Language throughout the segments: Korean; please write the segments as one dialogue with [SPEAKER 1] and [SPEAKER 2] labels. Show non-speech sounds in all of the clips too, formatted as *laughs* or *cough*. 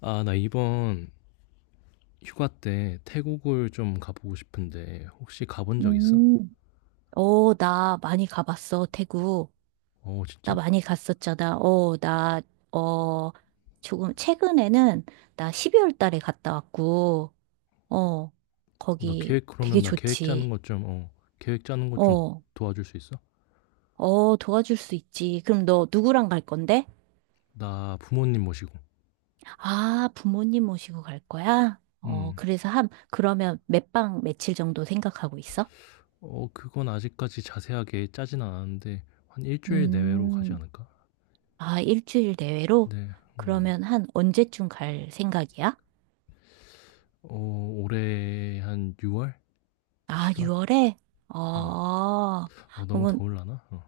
[SPEAKER 1] 아, 나 이번 휴가 때 태국을 좀 가보고 싶은데 혹시 가본 적 있어?
[SPEAKER 2] 음, 나 많이 가봤어, 태국.
[SPEAKER 1] 어,
[SPEAKER 2] 나
[SPEAKER 1] 진짜?
[SPEAKER 2] 많이 갔었잖아. 어, 조금, 최근에는 나 12월 달에 갔다 왔고, 어,
[SPEAKER 1] 어, 나
[SPEAKER 2] 거기
[SPEAKER 1] 계획
[SPEAKER 2] 되게
[SPEAKER 1] 그러면 나 계획 짜는
[SPEAKER 2] 좋지.
[SPEAKER 1] 것 좀, 계획 짜는 것 좀
[SPEAKER 2] 어,
[SPEAKER 1] 도와줄 수 있어?
[SPEAKER 2] 도와줄 수 있지. 그럼 너 누구랑 갈 건데?
[SPEAKER 1] 나 부모님 모시고.
[SPEAKER 2] 아, 부모님 모시고 갈 거야?
[SPEAKER 1] 음.
[SPEAKER 2] 그래서 그러면 몇 박 며칠 정도 생각하고 있어?
[SPEAKER 1] 어, 그건 아직까지 자세하게 짜진 않았는데 한 일주일 내외로 가지
[SPEAKER 2] 음,
[SPEAKER 1] 않을까?
[SPEAKER 2] 아, 일주일 내외로?
[SPEAKER 1] 네. 음.
[SPEAKER 2] 그러면 한 언제쯤 갈 생각이야?
[SPEAKER 1] 어, 올해 한 6월?
[SPEAKER 2] 아,
[SPEAKER 1] 7월?
[SPEAKER 2] 6월에?
[SPEAKER 1] 어.
[SPEAKER 2] 아,
[SPEAKER 1] 어, 너무
[SPEAKER 2] 그러면,
[SPEAKER 1] 더울라나? 어.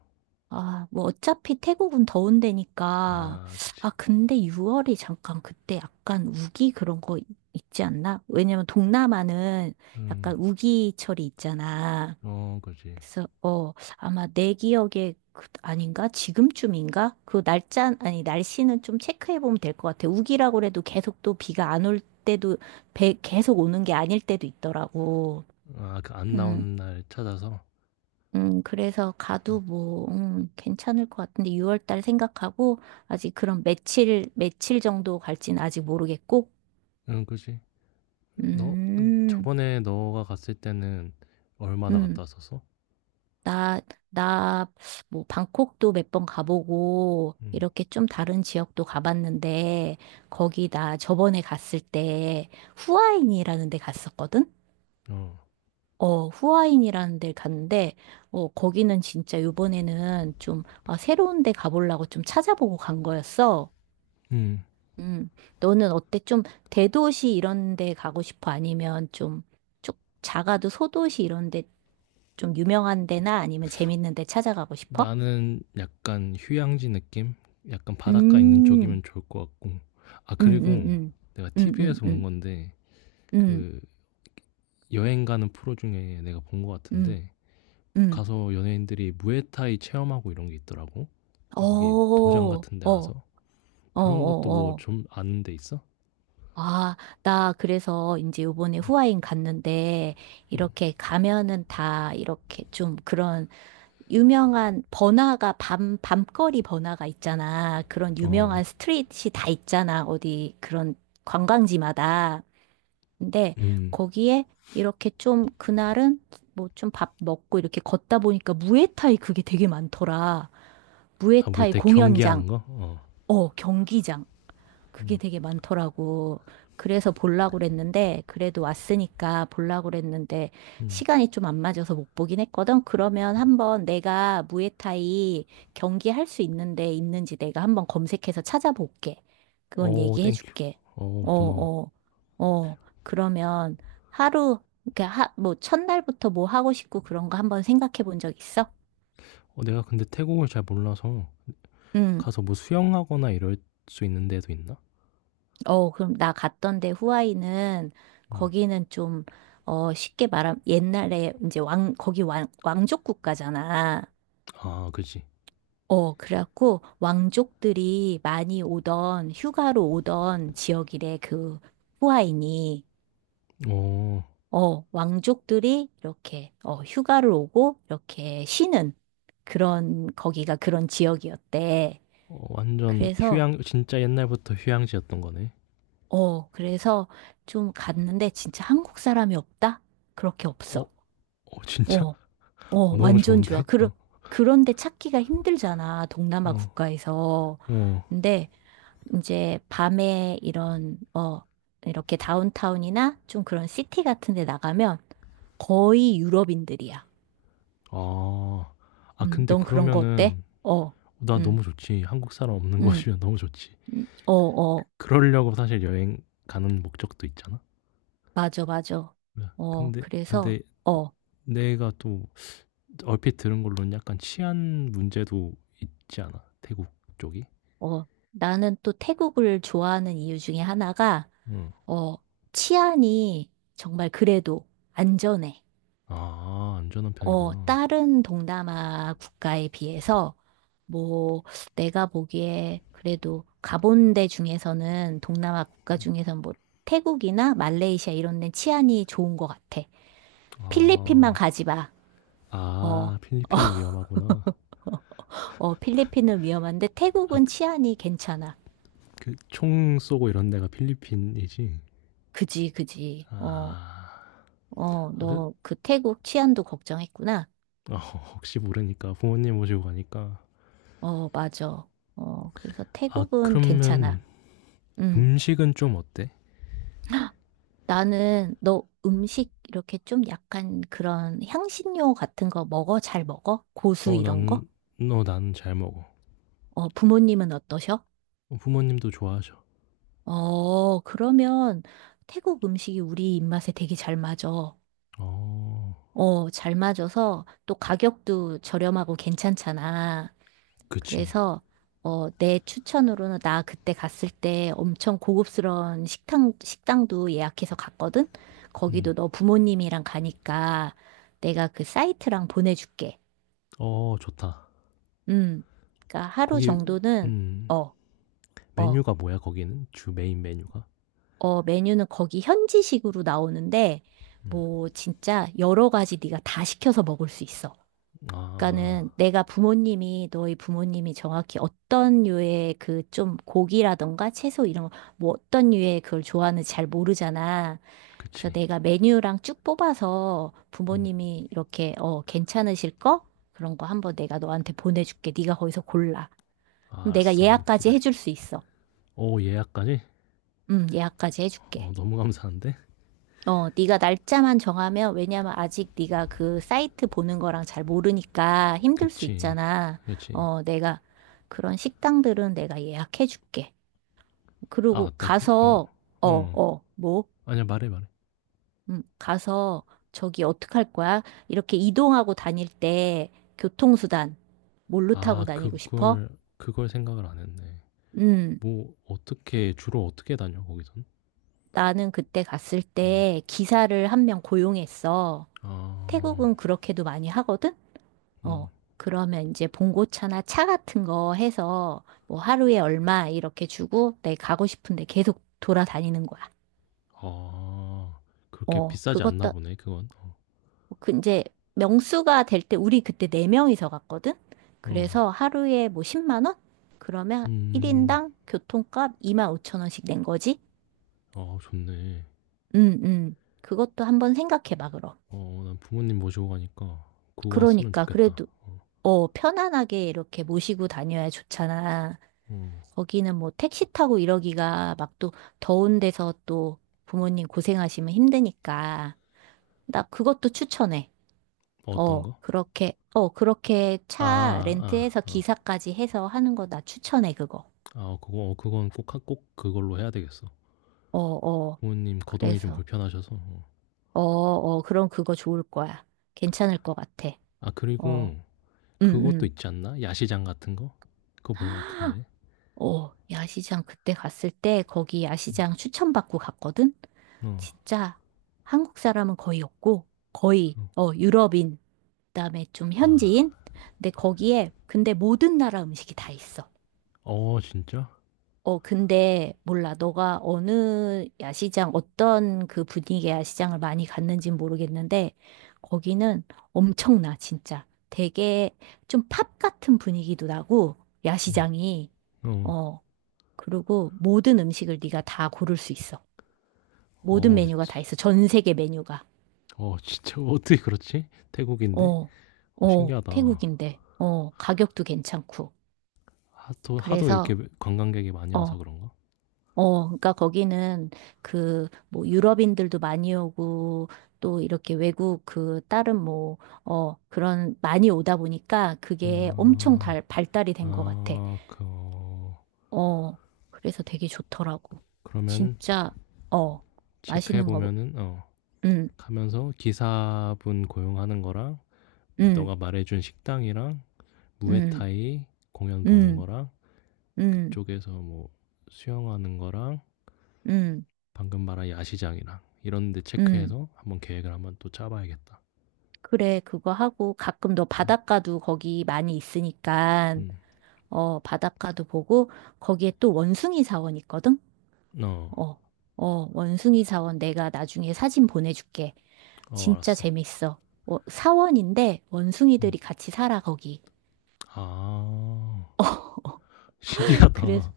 [SPEAKER 2] 아, 뭐, 어차피 태국은 더운 데니까.
[SPEAKER 1] 아, 그치.
[SPEAKER 2] 아, 근데 6월이 잠깐 그때 약간 우기 그런 거 있지 않나? 왜냐면 동남아는
[SPEAKER 1] 음.
[SPEAKER 2] 약간 우기철이 있잖아.
[SPEAKER 1] 어, 그지.
[SPEAKER 2] 그래서, 아마 내 기억에 아닌가? 지금쯤인가? 그 날짜, 아니, 날씨는 좀 체크해보면 될 것 같아. 우기라고 해도 계속 또 비가 안 올 때도, 계속 오는 게 아닐 때도 있더라고.
[SPEAKER 1] 아, 그 안
[SPEAKER 2] 음.
[SPEAKER 1] 나오는 날 찾아서.
[SPEAKER 2] 그래서
[SPEAKER 1] 어.
[SPEAKER 2] 가도 뭐, 괜찮을 것 같은데 6월 달 생각하고 아직 그런 며칠 정도 갈지는 아직 모르겠고,
[SPEAKER 1] 응, 그지. 너
[SPEAKER 2] 음,
[SPEAKER 1] 저번에 너가 갔을 때는 얼마나
[SPEAKER 2] 음,
[SPEAKER 1] 갔다 왔었어?
[SPEAKER 2] 나, 나, 뭐, 방콕도 몇 번 가보고,
[SPEAKER 1] 응,
[SPEAKER 2] 이렇게 좀 다른 지역도 가봤는데, 거기 나 저번에 갔을 때 후아인이라는 데 갔었거든?
[SPEAKER 1] 어,
[SPEAKER 2] 후아인이라는 데 갔는데, 거기는 진짜 요번에는 좀, 아, 새로운 데 가보려고 좀 찾아보고 간 거였어.
[SPEAKER 1] 응.
[SPEAKER 2] 음, 너는 어때? 좀 대도시 이런 데 가고 싶어? 아니면 좀, 쭉 작아도 소도시 이런 데 좀 유명한 데나 아니면 재밌는 데 찾아가고 싶어?
[SPEAKER 1] 나는 약간 휴양지 느낌? 약간 바닷가 있는
[SPEAKER 2] 음,
[SPEAKER 1] 쪽이면 좋을 것 같고. 아,
[SPEAKER 2] 음, 음,
[SPEAKER 1] 그리고
[SPEAKER 2] 음,
[SPEAKER 1] 내가
[SPEAKER 2] 음, 음,
[SPEAKER 1] TV에서 본
[SPEAKER 2] 음,
[SPEAKER 1] 건데,
[SPEAKER 2] 음,
[SPEAKER 1] 그 여행 가는 프로 중에 내가 본 것
[SPEAKER 2] 음,
[SPEAKER 1] 같은데,
[SPEAKER 2] 음.
[SPEAKER 1] 가서 연예인들이 무에타이 체험하고 이런 게 있더라고.
[SPEAKER 2] 어,
[SPEAKER 1] 여기 도장
[SPEAKER 2] 어,
[SPEAKER 1] 같은 데
[SPEAKER 2] 어,
[SPEAKER 1] 가서.
[SPEAKER 2] 어,
[SPEAKER 1] 그런 것도 뭐
[SPEAKER 2] 어.
[SPEAKER 1] 좀 아는 데 있어?
[SPEAKER 2] 아, 나 그래서 이제 요번에 후아인 갔는데 이렇게 가면은 다 이렇게 좀 그런 유명한 번화가, 밤거리 번화가 있잖아. 그런
[SPEAKER 1] 어,
[SPEAKER 2] 유명한 스트릿이 다 있잖아. 어디 그런 관광지마다. 근데
[SPEAKER 1] 음.
[SPEAKER 2] 거기에 이렇게 좀 그날은 뭐 좀 밥 먹고 이렇게 걷다 보니까 무에타이 그게 되게 많더라.
[SPEAKER 1] 아,
[SPEAKER 2] 무에타이
[SPEAKER 1] 무에타이 경기하는
[SPEAKER 2] 공연장,
[SPEAKER 1] 거? 어.
[SPEAKER 2] 경기장. 그게 되게 많더라고. 그래서 보려고 그랬는데, 그래도 왔으니까 보려고 그랬는데,
[SPEAKER 1] 음.
[SPEAKER 2] 시간이 좀 안 맞아서 못 보긴 했거든. 그러면 한번 내가 무에타이 경기 할 수 있는데 있는지 내가 한번 검색해서 찾아볼게. 그건
[SPEAKER 1] 어
[SPEAKER 2] 얘기해
[SPEAKER 1] 땡큐.
[SPEAKER 2] 줄게.
[SPEAKER 1] 어
[SPEAKER 2] 어,
[SPEAKER 1] 고마워.
[SPEAKER 2] 어, 어. 그러면 하루, 그러니까 뭐 첫날부터 뭐 하고 싶고 그런 거 한번 생각해 본 적 있어?
[SPEAKER 1] 어 내가 근데 태국을 잘 몰라서
[SPEAKER 2] 응.
[SPEAKER 1] 가서 뭐 수영하거나 이럴 수 있는 데도 있나?
[SPEAKER 2] 그럼 나 갔던 데 후아이는
[SPEAKER 1] 음.
[SPEAKER 2] 거기는 좀, 쉽게 말하면 옛날에 이제 왕족 국가잖아.
[SPEAKER 1] 아 그지.
[SPEAKER 2] 그래갖고 왕족들이 많이 오던 휴가로 오던 지역이래, 그 후아인이.
[SPEAKER 1] 어.
[SPEAKER 2] 왕족들이 이렇게, 휴가를 오고 이렇게 쉬는 그런, 거기가 그런 지역이었대.
[SPEAKER 1] 어 완전
[SPEAKER 2] 그래서,
[SPEAKER 1] 휴양 진짜 옛날부터 휴양지였던 거네.
[SPEAKER 2] 그래서 좀 갔는데 진짜 한국 사람이 없다? 그렇게
[SPEAKER 1] 어?
[SPEAKER 2] 없어.
[SPEAKER 1] 어 진짜?
[SPEAKER 2] 어.
[SPEAKER 1] *laughs* 어 너무
[SPEAKER 2] 완전 좋아.
[SPEAKER 1] 좋은데? 어.
[SPEAKER 2] 그런데 찾기가 힘들잖아, 동남아
[SPEAKER 1] 어.
[SPEAKER 2] 국가에서.
[SPEAKER 1] 어.
[SPEAKER 2] 근데 이제 밤에 이런, 이렇게 다운타운이나 좀 그런 시티 같은 데 나가면 거의 유럽인들이야.
[SPEAKER 1] 아. 아 근데
[SPEAKER 2] 넌 그런 거 어때?
[SPEAKER 1] 그러면은
[SPEAKER 2] 어,
[SPEAKER 1] 나
[SPEAKER 2] 음,
[SPEAKER 1] 너무 좋지. 한국 사람 없는 *laughs*
[SPEAKER 2] 음,
[SPEAKER 1] 곳이면 너무 좋지.
[SPEAKER 2] 음, 어,
[SPEAKER 1] 그
[SPEAKER 2] 어,
[SPEAKER 1] 그러려고 사실 여행 가는 목적도 있잖아.
[SPEAKER 2] 맞아, 맞아.
[SPEAKER 1] 네. 근데
[SPEAKER 2] 그래서,
[SPEAKER 1] 근데
[SPEAKER 2] 어,
[SPEAKER 1] 내가 또 얼핏 들은 걸로는 약간 치안 문제도 있지 않아? 태국 쪽이?
[SPEAKER 2] 어, 나는 또 태국을 좋아하는 이유 중에 하나가,
[SPEAKER 1] 응.
[SPEAKER 2] 어, 치안이 정말 그래도 안전해.
[SPEAKER 1] 아 안전한 편이구나.
[SPEAKER 2] 다른 동남아 국가에 비해서, 뭐, 내가 보기에 그래도 가본 데 중에서는, 동남아 국가 중에서는 뭐, 태국이나 말레이시아 이런 데 치안이 좋은 것 같아. 필리핀만
[SPEAKER 1] 아.
[SPEAKER 2] 가지 마. 어,
[SPEAKER 1] 아 필리핀이 위험하구나.
[SPEAKER 2] 필리핀은 위험한데 태국은
[SPEAKER 1] 아
[SPEAKER 2] 치안이 괜찮아.
[SPEAKER 1] 그 총 쏘고 이런 데가 필리핀이지?
[SPEAKER 2] 그지, 그지.
[SPEAKER 1] 아. 아 그
[SPEAKER 2] 너 그 태국 치안도 걱정했구나.
[SPEAKER 1] 어 혹시 모르니까 부모님 모시고 가니까.
[SPEAKER 2] 맞아. 그래서
[SPEAKER 1] 아
[SPEAKER 2] 태국은
[SPEAKER 1] 그러면
[SPEAKER 2] 괜찮아. 음.
[SPEAKER 1] 음식은 좀 어때?
[SPEAKER 2] 나는 너 음식 이렇게 좀 약간 그런 향신료 같은 거 먹어? 잘 먹어? 고수
[SPEAKER 1] 어
[SPEAKER 2] 이런 거?
[SPEAKER 1] 나는 너 나는 잘 먹어.
[SPEAKER 2] 부모님은 어떠셔?
[SPEAKER 1] 어 부모님도 좋아하셔.
[SPEAKER 2] 그러면 태국 음식이 우리 입맛에 되게 잘 맞아.
[SPEAKER 1] 어.
[SPEAKER 2] 잘 맞아서 또 가격도 저렴하고 괜찮잖아.
[SPEAKER 1] 그치.
[SPEAKER 2] 그래서 내 추천으로는 나 그때 갔을 때 엄청 고급스러운 식당도 예약해서 갔거든.
[SPEAKER 1] 음.
[SPEAKER 2] 거기도 너 부모님이랑 가니까 내가 그 사이트랑 보내줄게.
[SPEAKER 1] 어 좋다.
[SPEAKER 2] 음. 그러니까 하루
[SPEAKER 1] 거기
[SPEAKER 2] 정도는
[SPEAKER 1] 음.
[SPEAKER 2] 어, 어,
[SPEAKER 1] 메뉴가 뭐야 거기는? 주 메인 메뉴가?
[SPEAKER 2] 메뉴는 거기 현지식으로 나오는데 뭐 진짜 여러 가지 네가 다 시켜서 먹을 수 있어.
[SPEAKER 1] 아
[SPEAKER 2] 그러니까는 내가 부모님이 너희 부모님이 정확히 어떤 류의 그 좀 고기라던가 채소 이런 거 뭐 어떤 류의 그걸 좋아하는지 잘 모르잖아. 그래서
[SPEAKER 1] 그치
[SPEAKER 2] 내가 메뉴랑 쭉 뽑아서
[SPEAKER 1] 음,
[SPEAKER 2] 부모님이 이렇게 괜찮으실 거 그런 거 한번 내가 너한테 보내줄게. 네가 거기서 골라. 그럼 내가
[SPEAKER 1] 알았어 한번
[SPEAKER 2] 예약까지 해줄
[SPEAKER 1] 기다릴게.
[SPEAKER 2] 수 있어.
[SPEAKER 1] 오 예약까지?
[SPEAKER 2] 예약까지
[SPEAKER 1] 어
[SPEAKER 2] 해줄게.
[SPEAKER 1] 너무 감사한데?
[SPEAKER 2] 네가 날짜만 정하면 왜냐면 아직 네가 그 사이트 보는 거랑 잘 모르니까 힘들 수
[SPEAKER 1] 그치
[SPEAKER 2] 있잖아.
[SPEAKER 1] 그치.
[SPEAKER 2] 내가 그런 식당들은 내가 예약해 줄게.
[SPEAKER 1] 아
[SPEAKER 2] 그리고
[SPEAKER 1] 맞다
[SPEAKER 2] 가서
[SPEAKER 1] 그어어.
[SPEAKER 2] 뭐?
[SPEAKER 1] 아니야 말해 말해.
[SPEAKER 2] 가서 저기 어떡할 거야? 이렇게 이동하고 다닐 때 교통수단 뭘로
[SPEAKER 1] 아
[SPEAKER 2] 타고 다니고 싶어?
[SPEAKER 1] 그걸 생각을 안 했네.
[SPEAKER 2] 음,
[SPEAKER 1] 뭐 어떻게 주로 어떻게 다녀 거기선?
[SPEAKER 2] 나는 그때 갔을
[SPEAKER 1] 음,
[SPEAKER 2] 때 기사를 한 명 고용했어.
[SPEAKER 1] 아,
[SPEAKER 2] 태국은 그렇게도 많이 하거든?
[SPEAKER 1] 음,
[SPEAKER 2] 어, 그러면 이제 봉고차나 차 같은 거 해서 뭐 하루에 얼마 이렇게 주고 내 가고 싶은데 계속 돌아다니는 거야.
[SPEAKER 1] 아 그렇게 비싸지 않나
[SPEAKER 2] 그것도
[SPEAKER 1] 보네 그건. 어,
[SPEAKER 2] 그 이제 명수가 될 때 우리 그때 네 명이서 갔거든.
[SPEAKER 1] 어
[SPEAKER 2] 그래서 하루에 뭐 10만 원? 그러면
[SPEAKER 1] 음,
[SPEAKER 2] 1인당 교통값 2만 5천 원씩 낸 거지?
[SPEAKER 1] 아 좋네.
[SPEAKER 2] 그것도 한번 생각해 봐, 그럼.
[SPEAKER 1] 어 난 부모님 모시고 가니까 그거 왔으면
[SPEAKER 2] 그러니까
[SPEAKER 1] 좋겠다.
[SPEAKER 2] 그래도 편안하게 이렇게 모시고 다녀야 좋잖아.
[SPEAKER 1] 어.
[SPEAKER 2] 거기는 뭐 택시 타고 이러기가 막 또 더운 데서 또 부모님 고생하시면 힘드니까. 나 그것도 추천해.
[SPEAKER 1] 어떤 거?
[SPEAKER 2] 그렇게
[SPEAKER 1] 아
[SPEAKER 2] 차
[SPEAKER 1] 아
[SPEAKER 2] 렌트해서
[SPEAKER 1] 아. 어.
[SPEAKER 2] 기사까지 해서 하는 거 나 추천해, 그거.
[SPEAKER 1] 아 어, 그거 어 그건 꼭 하 꼭 그걸로 해야 되겠어.
[SPEAKER 2] 어, 어.
[SPEAKER 1] 부모님 거동이 좀
[SPEAKER 2] 그래서,
[SPEAKER 1] 불편하셔서. 어.
[SPEAKER 2] 그럼 그거 좋을 거야. 괜찮을 것 같아.
[SPEAKER 1] 아
[SPEAKER 2] 어,
[SPEAKER 1] 그리고
[SPEAKER 2] 응,
[SPEAKER 1] 그것도
[SPEAKER 2] 응.
[SPEAKER 1] 있지 않나? 야시장 같은 거? 그거 본 것
[SPEAKER 2] *gasps*
[SPEAKER 1] 같은데.
[SPEAKER 2] 야시장 그때 갔을 때 거기
[SPEAKER 1] 음.
[SPEAKER 2] 야시장 추천받고 갔거든?
[SPEAKER 1] 어.
[SPEAKER 2] 진짜 한국 사람은 거의 없고 거의
[SPEAKER 1] 어.
[SPEAKER 2] 유럽인 그다음에 좀 현지인
[SPEAKER 1] 아.
[SPEAKER 2] 근데 거기에 근데 모든 나라 음식이 다 있어.
[SPEAKER 1] 어 진짜?
[SPEAKER 2] 근데 몰라 너가 어느 야시장 어떤 그 분위기의 야시장을 많이 갔는진 모르겠는데 거기는 엄청나 진짜 되게 좀 팝 같은 분위기도 나고
[SPEAKER 1] 음.
[SPEAKER 2] 야시장이
[SPEAKER 1] 어.
[SPEAKER 2] 어 그리고 모든 음식을 네가 다 고를 수 있어. 모든
[SPEAKER 1] 어우
[SPEAKER 2] 메뉴가 다
[SPEAKER 1] 지
[SPEAKER 2] 있어. 전 세계 메뉴가.
[SPEAKER 1] 어 진짜 *laughs* 어떻게 그렇지? 태국인데?
[SPEAKER 2] 어,
[SPEAKER 1] 어 신기하다.
[SPEAKER 2] 태국인데, 가격도 괜찮고.
[SPEAKER 1] 하도 하도 이렇게
[SPEAKER 2] 그래서,
[SPEAKER 1] 관광객이 많이
[SPEAKER 2] 어,
[SPEAKER 1] 와서 그런가?
[SPEAKER 2] 그러니까 거기는 그, 뭐, 유럽인들도 많이 오고, 또 이렇게 외국 그, 다른 뭐, 그런, 많이 오다 보니까 그게 엄청
[SPEAKER 1] 아.
[SPEAKER 2] 발달이 된 것 같아.
[SPEAKER 1] 아 그 어
[SPEAKER 2] 어, 그래서 되게 좋더라고.
[SPEAKER 1] 그러면
[SPEAKER 2] 진짜, 어,
[SPEAKER 1] 체크해
[SPEAKER 2] 맛있는 거,
[SPEAKER 1] 보면은 어
[SPEAKER 2] 음,
[SPEAKER 1] 가면서 기사분 고용하는 거랑
[SPEAKER 2] 음,
[SPEAKER 1] 너가 말해 준 식당이랑
[SPEAKER 2] 음,
[SPEAKER 1] 무에타이 공연 보는
[SPEAKER 2] 음,
[SPEAKER 1] 거랑
[SPEAKER 2] 음,
[SPEAKER 1] 그쪽에서 뭐 수영하는 거랑
[SPEAKER 2] 음,
[SPEAKER 1] 방금 말한 야시장이랑 이런 데
[SPEAKER 2] 음.
[SPEAKER 1] 체크해서 한번 계획을 한번 또 짜 봐야겠다.
[SPEAKER 2] 그래, 그거 하고 가끔 너
[SPEAKER 1] 음.
[SPEAKER 2] 바닷가도 거기 많이 있으니까,
[SPEAKER 1] 음.
[SPEAKER 2] 바닷가도 보고 거기에 또 원숭이 사원 있거든?
[SPEAKER 1] 어.
[SPEAKER 2] 어, 원숭이 사원 내가 나중에 사진 보내줄게.
[SPEAKER 1] 어
[SPEAKER 2] 진짜
[SPEAKER 1] 알았어.
[SPEAKER 2] 재밌어. 사원인데
[SPEAKER 1] 음.
[SPEAKER 2] 원숭이들이 같이 살아, 거기.
[SPEAKER 1] 아.
[SPEAKER 2] *laughs* 그래서
[SPEAKER 1] 신기하다.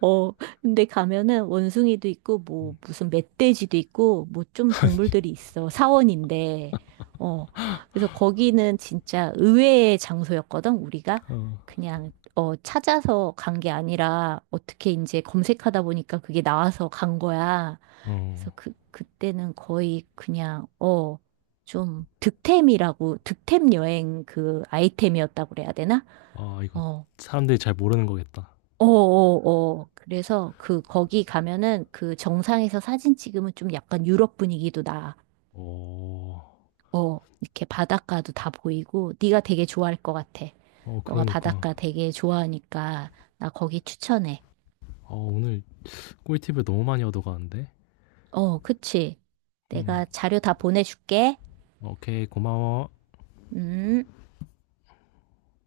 [SPEAKER 2] 어, 근데 가면은 원숭이도 있고,
[SPEAKER 1] 음.
[SPEAKER 2] 뭐, 무슨 멧돼지도 있고, 뭐 좀 동물들이 있어. 사원인데, 어, 그래서 거기는 진짜 의외의 장소였거든, 우리가.
[SPEAKER 1] 어.
[SPEAKER 2] 그냥, 찾아서 간 게 아니라, 어떻게 이제 검색하다 보니까 그게 나와서 간 거야. 그래서
[SPEAKER 1] 어.
[SPEAKER 2] 그때는 거의 그냥, 좀 득템이라고, 득템 여행 그 아이템이었다고 그래야 되나?
[SPEAKER 1] 아 이거
[SPEAKER 2] 어.
[SPEAKER 1] 사람들이 잘 모르는 거겠다.
[SPEAKER 2] 어어어. 그래서 그 거기 가면은 그 정상에서 사진 찍으면 좀 약간 유럽 분위기도 나.
[SPEAKER 1] 오...
[SPEAKER 2] 어. 이렇게 바닷가도 다 보이고 네가 되게 좋아할 것 같아.
[SPEAKER 1] 어,
[SPEAKER 2] 너가
[SPEAKER 1] 그러니까.
[SPEAKER 2] 바닷가 되게 좋아하니까 나 거기 추천해.
[SPEAKER 1] 어, 오늘 꿀팁을 너무 많이 얻어가는데?
[SPEAKER 2] 그치.
[SPEAKER 1] 음,
[SPEAKER 2] 내가 자료 다 보내줄게.
[SPEAKER 1] 오케이, 고마워.
[SPEAKER 2] 음.